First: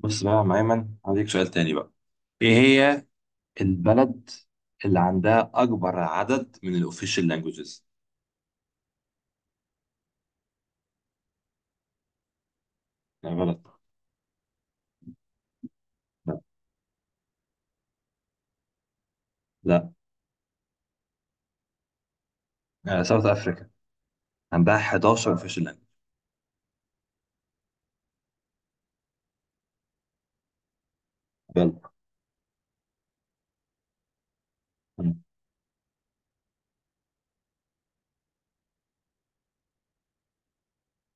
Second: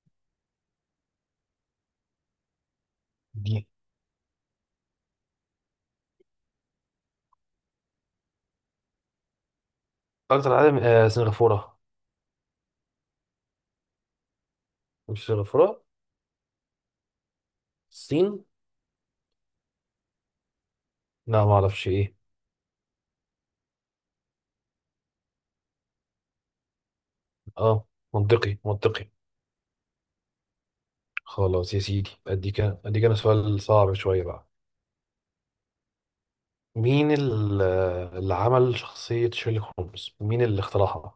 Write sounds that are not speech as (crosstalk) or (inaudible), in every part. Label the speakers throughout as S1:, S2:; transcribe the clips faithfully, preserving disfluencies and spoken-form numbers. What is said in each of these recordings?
S1: بص بقى يا عم أيمن، هديك سؤال تاني بقى. إيه هي
S2: دي
S1: البلد اللي عندها أكبر عدد من الأوفيشال لانجوجز؟
S2: اكتر عالم آه سنغافورة.
S1: لا، غلط.
S2: مش سنغافورة،
S1: لا،
S2: الصين.
S1: لا.
S2: لا ما اعرفش ايه.
S1: آه، ساوث أفريكا عندها إحدى عشر أوفيشال لانجوج.
S2: اه، منطقي منطقي خلاص يا
S1: غلط.
S2: سيدي، اديك اديك انا سؤال صعب شوية بقى.
S1: أنا
S2: مين ال- آه، اللي عمل شخصية شيرلوك هولمز، مين اللي اخترعها؟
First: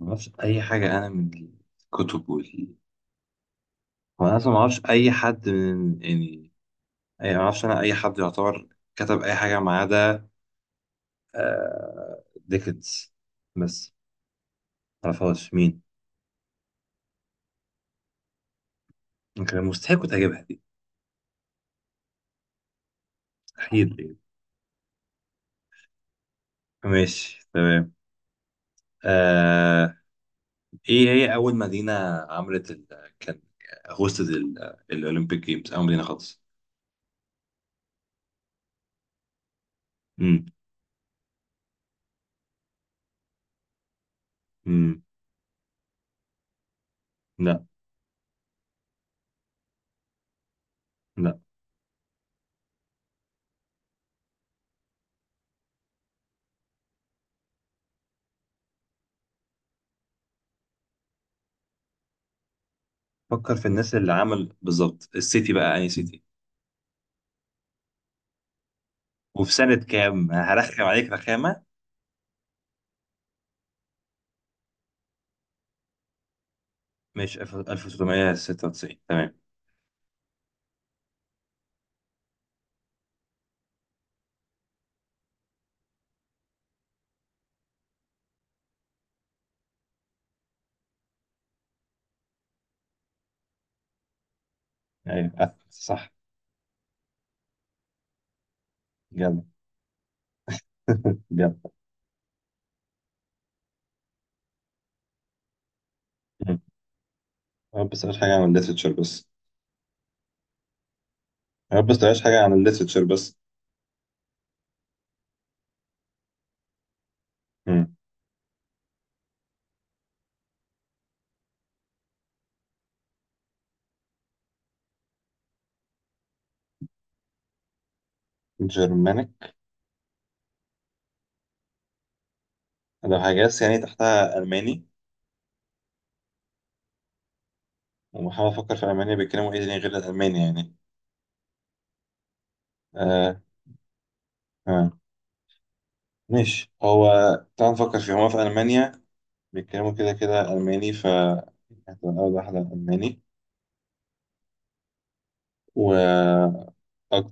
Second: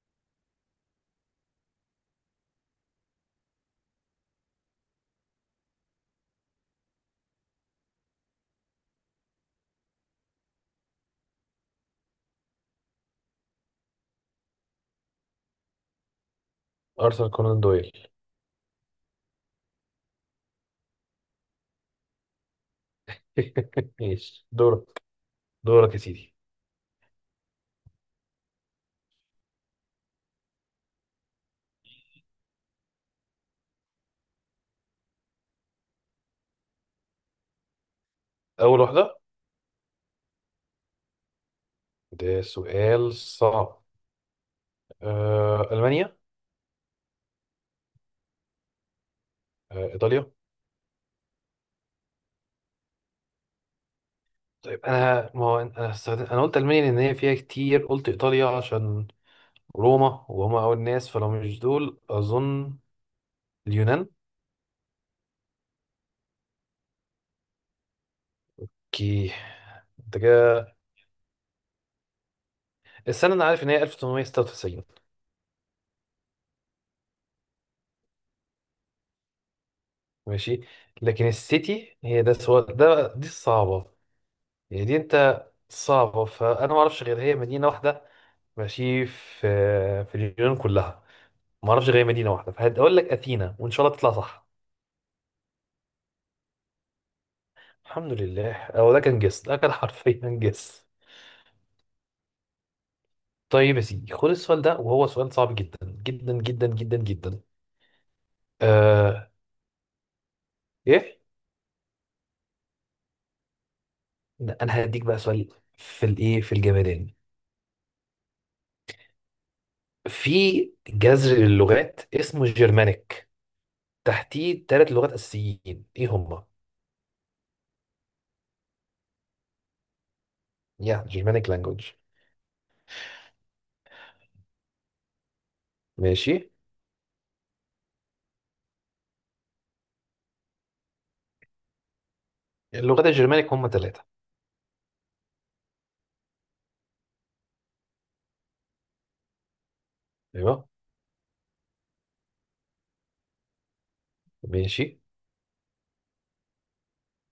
S1: ما أعرفش أي حاجة، أنا من الكتب وال وأنا أصلا ما أعرفش أي حد، من يعني، أي، ما أعرفش أنا أي حد يعتبر كتب أي حاجة ما عدا آه، ديكنز بس، ما أعرفهاش مين.
S2: ارثر كونان دويل.
S1: كان مستحيل كنت هجيبها دي،
S2: (laughs)
S1: مستحيل.
S2: ماشي دورك، دورك يا سيدي.
S1: ماشي، تمام. آه ايه هي اول مدينة عملت ال... كان هوستد ال... الاولمبيك جيمز، اول مدينة خالص؟
S2: اول واحدة؟
S1: امم
S2: ده سؤال صعب.
S1: امم
S2: آه المانيا.
S1: لا،
S2: آه ايطاليا.
S1: لا.
S2: طيب انا ما هو انا استخدم... انا قلت المانيا لان هي فيها كتير، قلت ايطاليا عشان روما، وهم أول ناس، فلو مش دول أظن.
S1: فكر في الناس
S2: اليونان.
S1: اللي عمل بالظبط، السيتي بقى، اي سيتي.
S2: كي
S1: وفي سنة
S2: انت
S1: كام،
S2: كده،
S1: هرخم عليك رخامة.
S2: السنة أنا عارف إن هي ألف وتمنميه ستة وتسعين.
S1: مش ألف وتسعمية ستة وتسعين، تمام.
S2: ماشي، لكن السيتي هي ده سو... ده دي الصعبة، يعني دي أنت صعبة، فأنا ما أعرفش غير هي مدينة واحدة ماشي في في اليونان كلها. ما أعرفش غير هي مدينة واحدة، فهقول لك أثينا وإن شاء الله تطلع صح.
S1: ايوه، آه، صح.
S2: الحمد لله، أو ده كان
S1: جدع،
S2: جس، ده كان (laughs) حرفيا جس.
S1: جدع.
S2: طيب يا سيدي خد السؤال ده، وهو سؤال صعب جدا جدا
S1: (laughs) مم.
S2: جدا جدا جدا.
S1: يا رب بس مش حاجة عن الليترتشر، بس
S2: آه، ايه؟
S1: يا رب بس مش حاجة عن الليترتشر بس.
S2: ده انا هديك بقى سؤال في الايه في الجمدان.
S1: مم.
S2: في جذر للغات اسمه الجرمانيك، تحتيه ثلاث لغات اساسيين، ايه هما؟
S1: جرمانيك.
S2: يا جرمانيك لانجوج.
S1: لو هجاس يعني، تحتها ألماني.
S2: ماشي.
S1: وبحاول أفكر في ألمانيا بيتكلموا إيه تاني غير الألماني يعني.
S2: اللغات
S1: أه،
S2: الجرمانيك هما ثلاثه.
S1: آه. ماشي. هو تعال نفكر فيه، هما في ألمانيا بيتكلموا كده كده
S2: ايوه.
S1: ألماني، ف يعني هتبقى أول واحدة ألماني.
S2: ماشي.
S1: و أك-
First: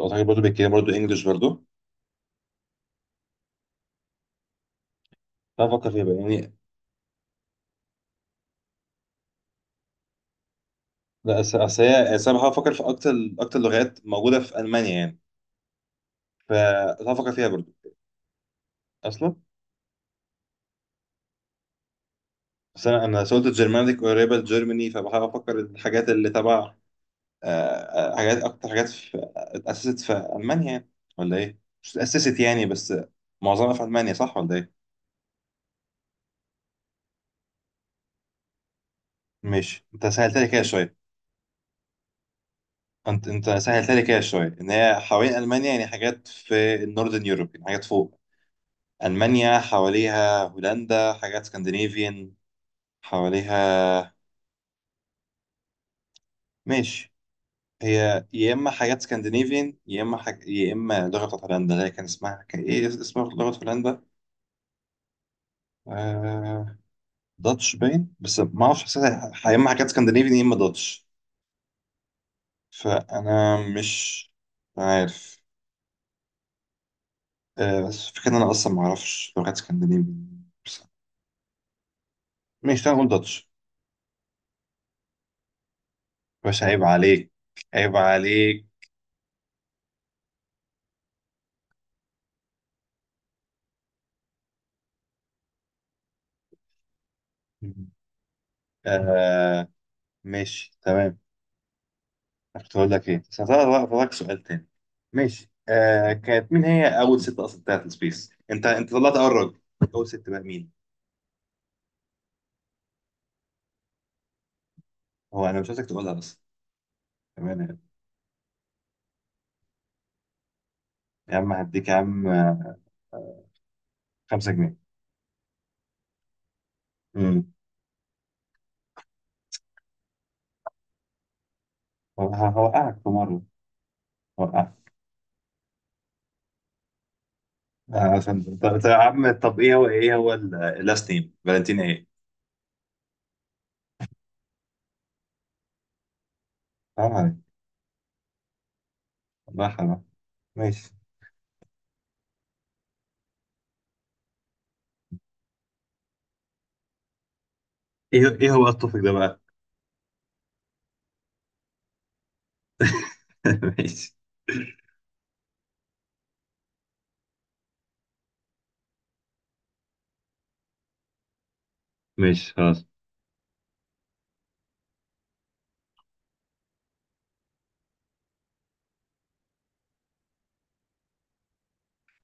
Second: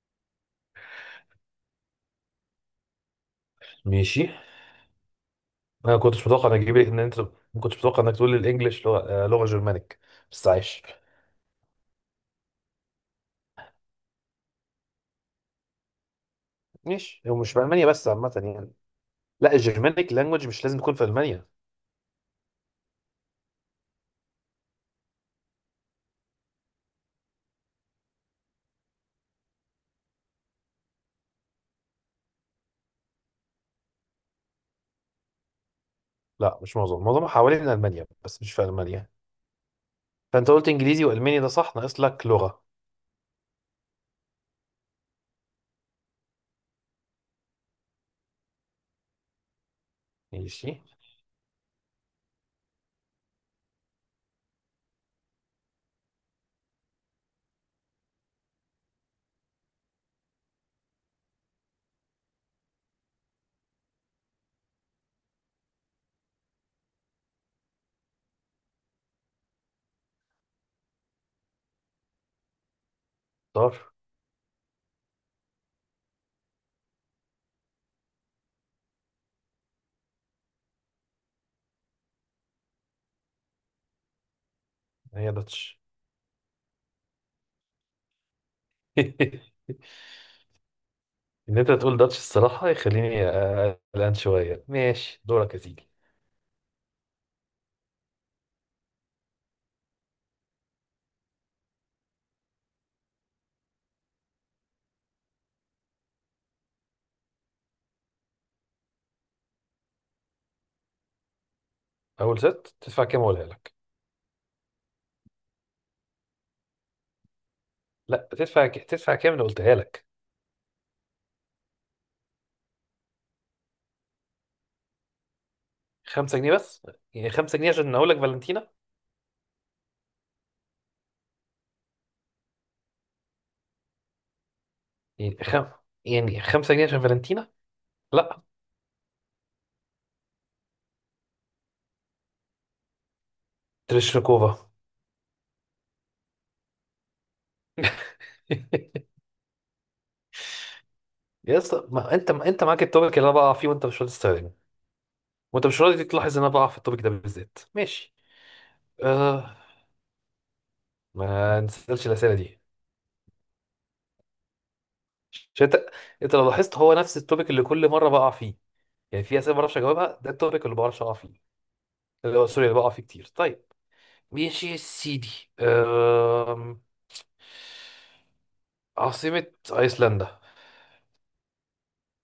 S1: أعتقد برضه بيتكلموا برضه إنجلش برضه.
S2: ماشي.
S1: تعال نفكر
S2: انا
S1: فيها بقى
S2: كنتش متوقع
S1: يعني.
S2: انك تجيب ان انت، ما كنتش متوقع انك تقول الانجليش لغه، آه، لغه جرمانيك، بس عايش.
S1: لا، أس- أصل هي أصل أنا بحاول أفكر في أكتر، أكتر لغات موجودة في ألمانيا يعني، فتعال
S2: ماشي،
S1: نفكر
S2: هو
S1: فيها
S2: مش في
S1: برضه.
S2: المانيا بس، عامه يعني.
S1: أصلا،
S2: لا الجرمانيك لانجوج مش لازم تكون في المانيا.
S1: بس أنا، أنا سولت الجرمانيك قريبة لجيرماني، فبحاول أفكر الحاجات اللي تبع. آه، آه، حاجات، اكتر حاجات في اتاسست في المانيا يعني، ولا ايه؟ مش اتاسست يعني، بس معظمها في المانيا، صح ولا ايه؟
S2: لا مش معظم، معظمها حوالين المانيا بس مش في المانيا.
S1: ماشي، انت سهلت لي
S2: فانت
S1: كده
S2: قلت
S1: شويه.
S2: انجليزي والماني، ده صح، ناقص لك لغه.
S1: انت، انت سهلت لي كده شويه ان هي حوالين المانيا يعني، حاجات في النوردن يوروب يعني، حاجات فوق المانيا، حواليها
S2: ماشي،
S1: هولندا، حاجات سكندنافيان حواليها. ماشي. هي يا اما حاجات سكندنافيان، يا اما حاج... يا اما لغه بتاعت هولندا اللي هي، كان اسمها، كان ايه اسم لغه هولندا؟ آه، داتش باين، بس ما اعرفش، حسيتها ح- يا اما حاجات اسكندنافي، يا اما داتش، فانا
S2: اختار.
S1: مش عارف. آه بس فكرة ان انا اصلا ما اعرفش لغات اسكندنافي بس. ماشي، تعالى نقول داتش.
S2: هي داتش.
S1: بس عيب عليك، عيب عليك.
S2: (laughs) ان انت تقول داتش الصراحه، يخليني قلقان شويه. ماشي دورك يا سيدي.
S1: آه، ماشي تمام. كنت هقول لك ايه، بس هسألك بقى، هسألك سؤال تاني. ماشي. آه كانت مين هي اول ست اصلا بتاعت السبيس؟ انت، انت طلعت اول راجل، اول ست بقى مين؟
S2: اول ست تدفع كام اقولها لك؟
S1: هو انا مش عايزك تقولها بس. تمام.
S2: لا، تدفع ك... تدفع كام اللي قلتها لك.
S1: يا عم هديك يا عم خمسة جنيه.
S2: خمسة جنيه بس؟ يعني
S1: مم.
S2: خمسة جنيه عشان اقول لك فالنتينا.
S1: هو- هوقعك في مرة، هوقعك.
S2: يعني خم... يعني خمسة جنيه عشان فالنتينا.
S1: آه،
S2: لا،
S1: عشان (laughs) طب، طب يا عم، طب ايه هو، ايه هو اللاست نيم، فالنتين ايه؟
S2: تريشنكوفا.
S1: حرام عليك،
S2: (laughs)
S1: والله حرام عليك. ماشي.
S2: يا اسطى، ما انت ما انت معاك التوبيك اللي انا بقع فيه وانت مش راضي تستخدمه، وانت مش راضي تلاحظ ان انا بقع في التوبيك ده بالذات. ماشي.
S1: ايه ايه هو التوبيك ده بقى؟
S2: آه، ما نسألش الأسئلة دي.
S1: (laughs) ماشي.
S2: عشان أنت أنت لو لاحظت هو نفس التوبيك اللي كل مرة بقع فيه. يعني في أسئلة ما بعرفش أجاوبها، ده التوبيك اللي ما بعرفش أقع فيه، اللي هو
S1: ماشي
S2: سوري اللي
S1: خلاص.
S2: بقع فيه كتير. طيب، ماشي يا سيدي. أم... عاصمة أيسلندا.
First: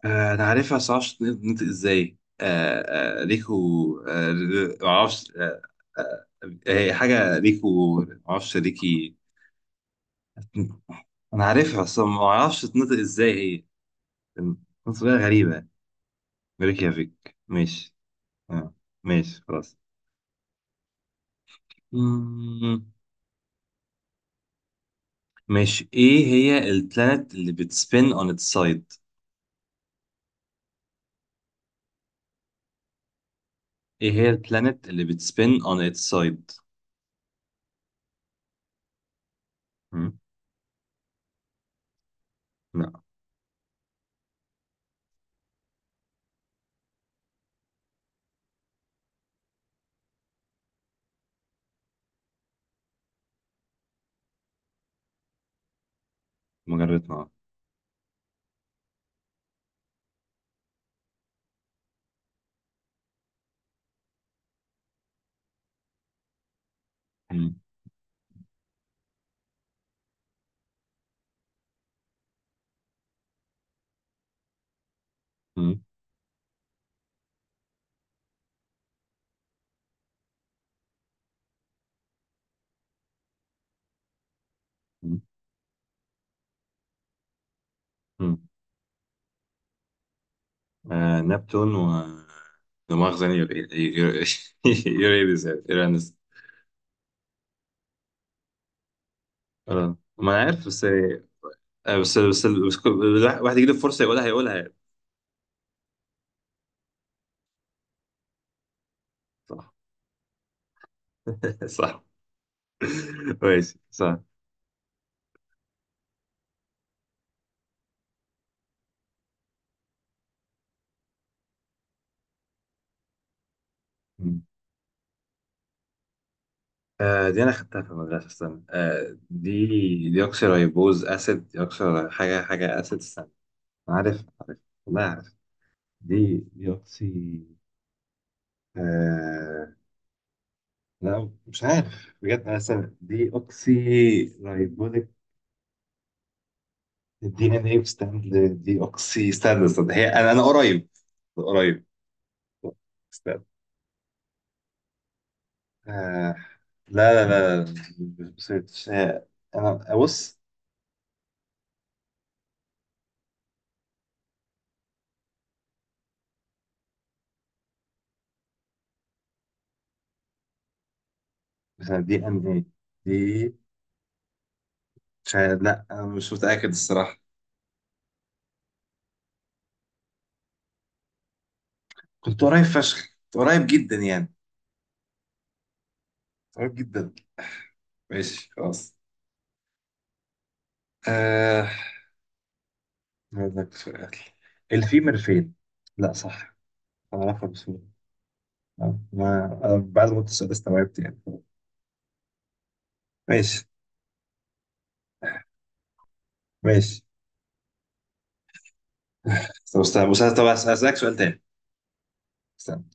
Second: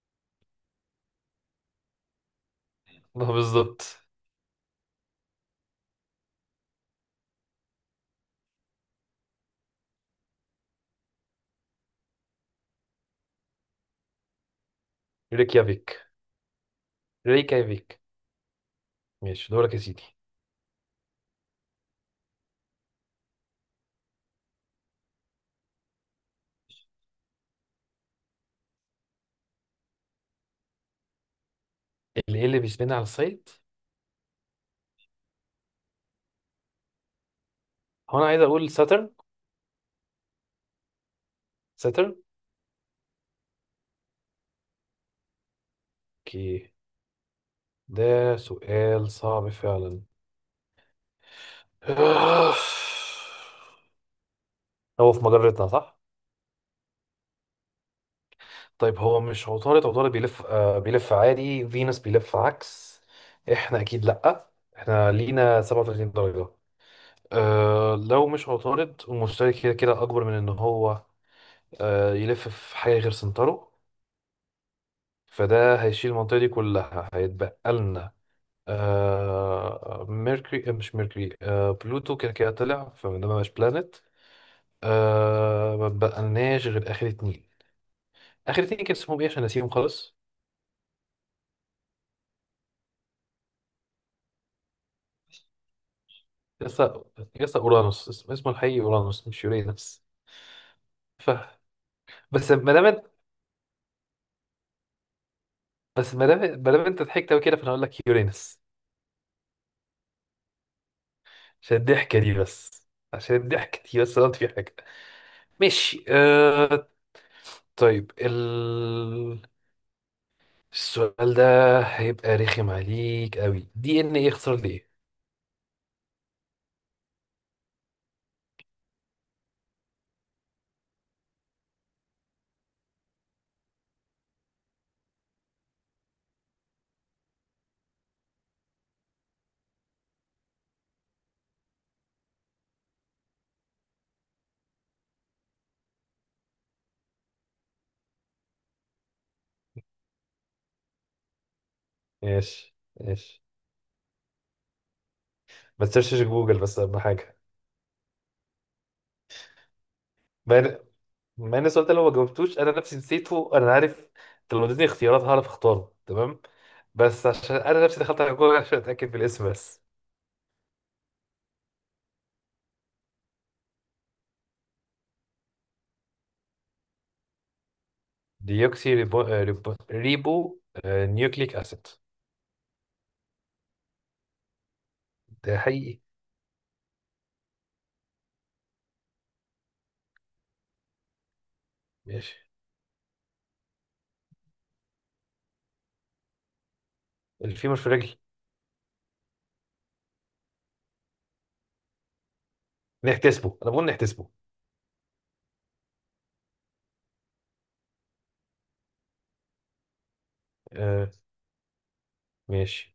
S1: آه، انا عارفها بس معرفش تنطق ازاي.
S2: (laughs)
S1: آه، آه،
S2: ما
S1: ريكو،
S2: بالظبط.
S1: آه، ر- معرفش. آه، آه، هي حاجة ريكو، معرفش، ريكي، انا عارفها بس معرفش تنطق ازاي، هي تنطق غريبة.
S2: ريكيافيك.
S1: ريكيافيك، ماشي.
S2: ريكيافيك.
S1: آه، ماشي
S2: ماشي دورك
S1: خلاص.
S2: يا سيدي.
S1: مم. ماشي، ايه هي البلانت اللي بتسبين on its side؟
S2: اللي إيه، اللي بيسمينا على الصيد؟
S1: ايه هي البلانت اللي بتسبين on its side؟
S2: هو أنا عايز أقول ساترن.
S1: مم.
S2: ساترن.
S1: لا،
S2: أوكي، ده سؤال صعب فعلا. (sighs) هو في مجرتنا صح؟
S1: مجرد نار.
S2: طيب هو مش عطارد؟ عطارد بيلف آه بيلف عادي، فينوس بيلف عكس، احنا اكيد لأ، احنا لينا سبعة وتلاتين درجة.
S1: مم.
S2: آه لو مش عطارد، المشتري كده كده اكبر من ان هو آه يلف في حاجة غير سنتره، فده
S1: مم.
S2: هيشيل المنطقة دي كلها، هيتبقى لنا آه ميركوري، آه، مش ميركوري آه بلوتو. كده كده طلع فده مبقاش بلانت.
S1: مم.
S2: آه ما بقالناش غير اخر اتنين.
S1: مم.
S2: اخر اتنين كان اسمهم ايه عشان نسيهم خالص؟
S1: آه، نبتون و، دماغ يعني، يوريدس، (laughs) يعني يورانس.
S2: يسا، يسا اورانوس، اسم- اسمه الحقيقي اورانوس مش
S1: آه،
S2: يورينس.
S1: ما انا عارف بس، آه،
S2: ف
S1: بس بس
S2: بس ما
S1: بس
S2: دام إنت-
S1: كل- واحد يجي له فرصه يقولها، هيقولها يعني.
S2: بس ما دام ما دام انت ضحكت قوي كده، فانا هقول لك يورينس.
S1: صح. (laughs)
S2: عشان
S1: صح.
S2: الضحكه دي بس، عشان
S1: ماشي،
S2: الضحكه دي
S1: صح.
S2: بس غلط في حاجه. ماشي، آه... طيب ال... السؤال ده هيبقى رخم عليك قوي. دي ان ايه، يخسر ليه؟
S1: آه دي انا خدتها في المدرسه، استنى. آه دي ديوكسيريبوز اسيد، ديوكسي، حاجه حاجه اسيد، استنى. عارف، عارف، والله عارف. دي ديوكسي، آه، لا مش عارف بجد انا، استنى، دي اوكسي رايبوزيك. الدي ان ايه ستاند، دي اوكسي ستاند، استنى، هي، انا، انا قريب، قريب.
S2: ماشي ماشي،
S1: استنى.
S2: ما تسيرشش
S1: آه
S2: جوجل بس اهم
S1: لا، لا،
S2: حاجه.
S1: لا، لا، مش مش- مش- انا، بص.
S2: ما إن- ما ان السؤال ده لو ما جاوبتوش انا نفسي نسيته انا عارف. أنت لو اديتني اختيارات هعرف اختاره تمام، بس عشان انا نفسي دخلت على جوجل عشان اتاكد بالاسم بس.
S1: مثلا دي ان ايه، مش عارف- لا انا مش متاكد الصراحه.
S2: ديوكسي ريبو, آه، ريبو, ريبو آه، نيوكليك اسيد.
S1: كنت قريب فشخ، كنت قريب جدا يعني،
S2: ده حقيقي.
S1: قريب جدا. ماشي خلاص. آه.
S2: ماشي.
S1: هقول لك سؤال، الفيمر فين؟ لا صح، انا عارفها بس،
S2: الفيمور
S1: ما
S2: في الرجل،
S1: ما- أنا بعد ما قلت السؤال استوعبت يعني.
S2: نحتسبه،
S1: ماشي،
S2: انا بقول نحتسبه.
S1: ماشي. طب استنى بس، طب اسالك
S2: آه،
S1: سؤال تاني. استنى.
S2: ماشي.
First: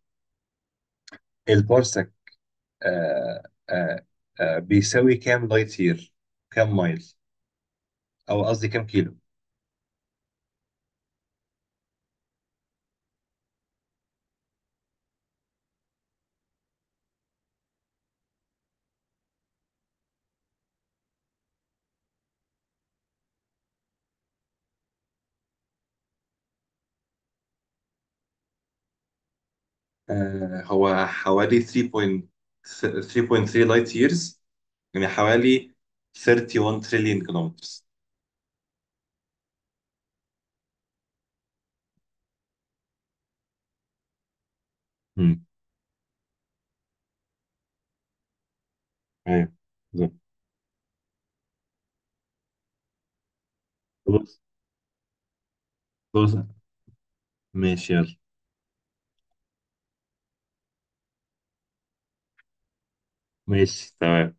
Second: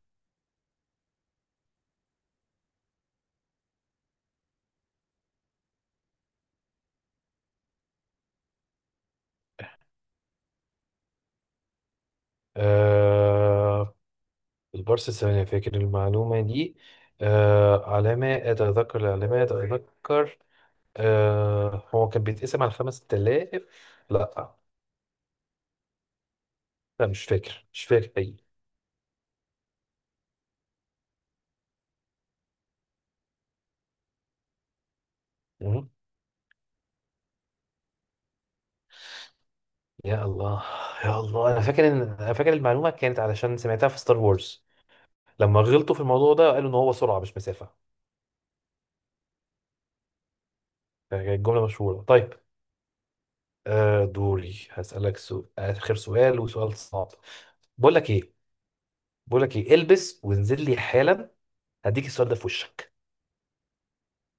S1: البارسك آه آه آه بيساوي كام لايت يير؟ كام مايل؟ او قصدي كام كيلو؟
S2: آه، البارس الثمانية فاكر المعلومة دي. آه على ما أتذكر، على ما أتذكر، آه هو كان بيتقسم على خمس تلاف. لا، لا مش فاكر، مش فاكر حقيقي.
S1: آه، هو حوالي تلاتة فاصلة تلاتة تلاتة فاصلة تلاتة لايت ييرز، يعني حوالي واحد وتلاتين تريليون كيلومترز.
S2: يا الله، يا الله انا فاكر ان انا فاكر المعلومه كانت علشان سمعتها في ستار وورز.
S1: امم
S2: لما غلطوا في الموضوع ده قالوا ان هو سرعه مش مسافه.
S1: ايوه، بالظبط.
S2: كانت الجمله مشهوره. طيب، آه
S1: خلاص،
S2: دوري هسالك سؤال، اخر
S1: خلاص.
S2: سؤال، وسؤال صعب.
S1: ماشي،
S2: بقول لك
S1: يلا.
S2: ايه، بقول لك ايه، البس وانزل لي حالا، هديك السؤال ده في وشك.
S1: ماشي، تمام.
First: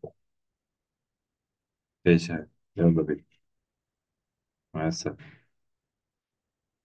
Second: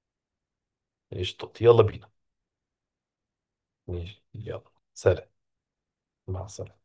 S2: قشطة يلا بينا.
S1: ماشي، يلا بينا.
S2: ماشي يلا
S1: مع السلامة.
S2: سلام. مع السلامه.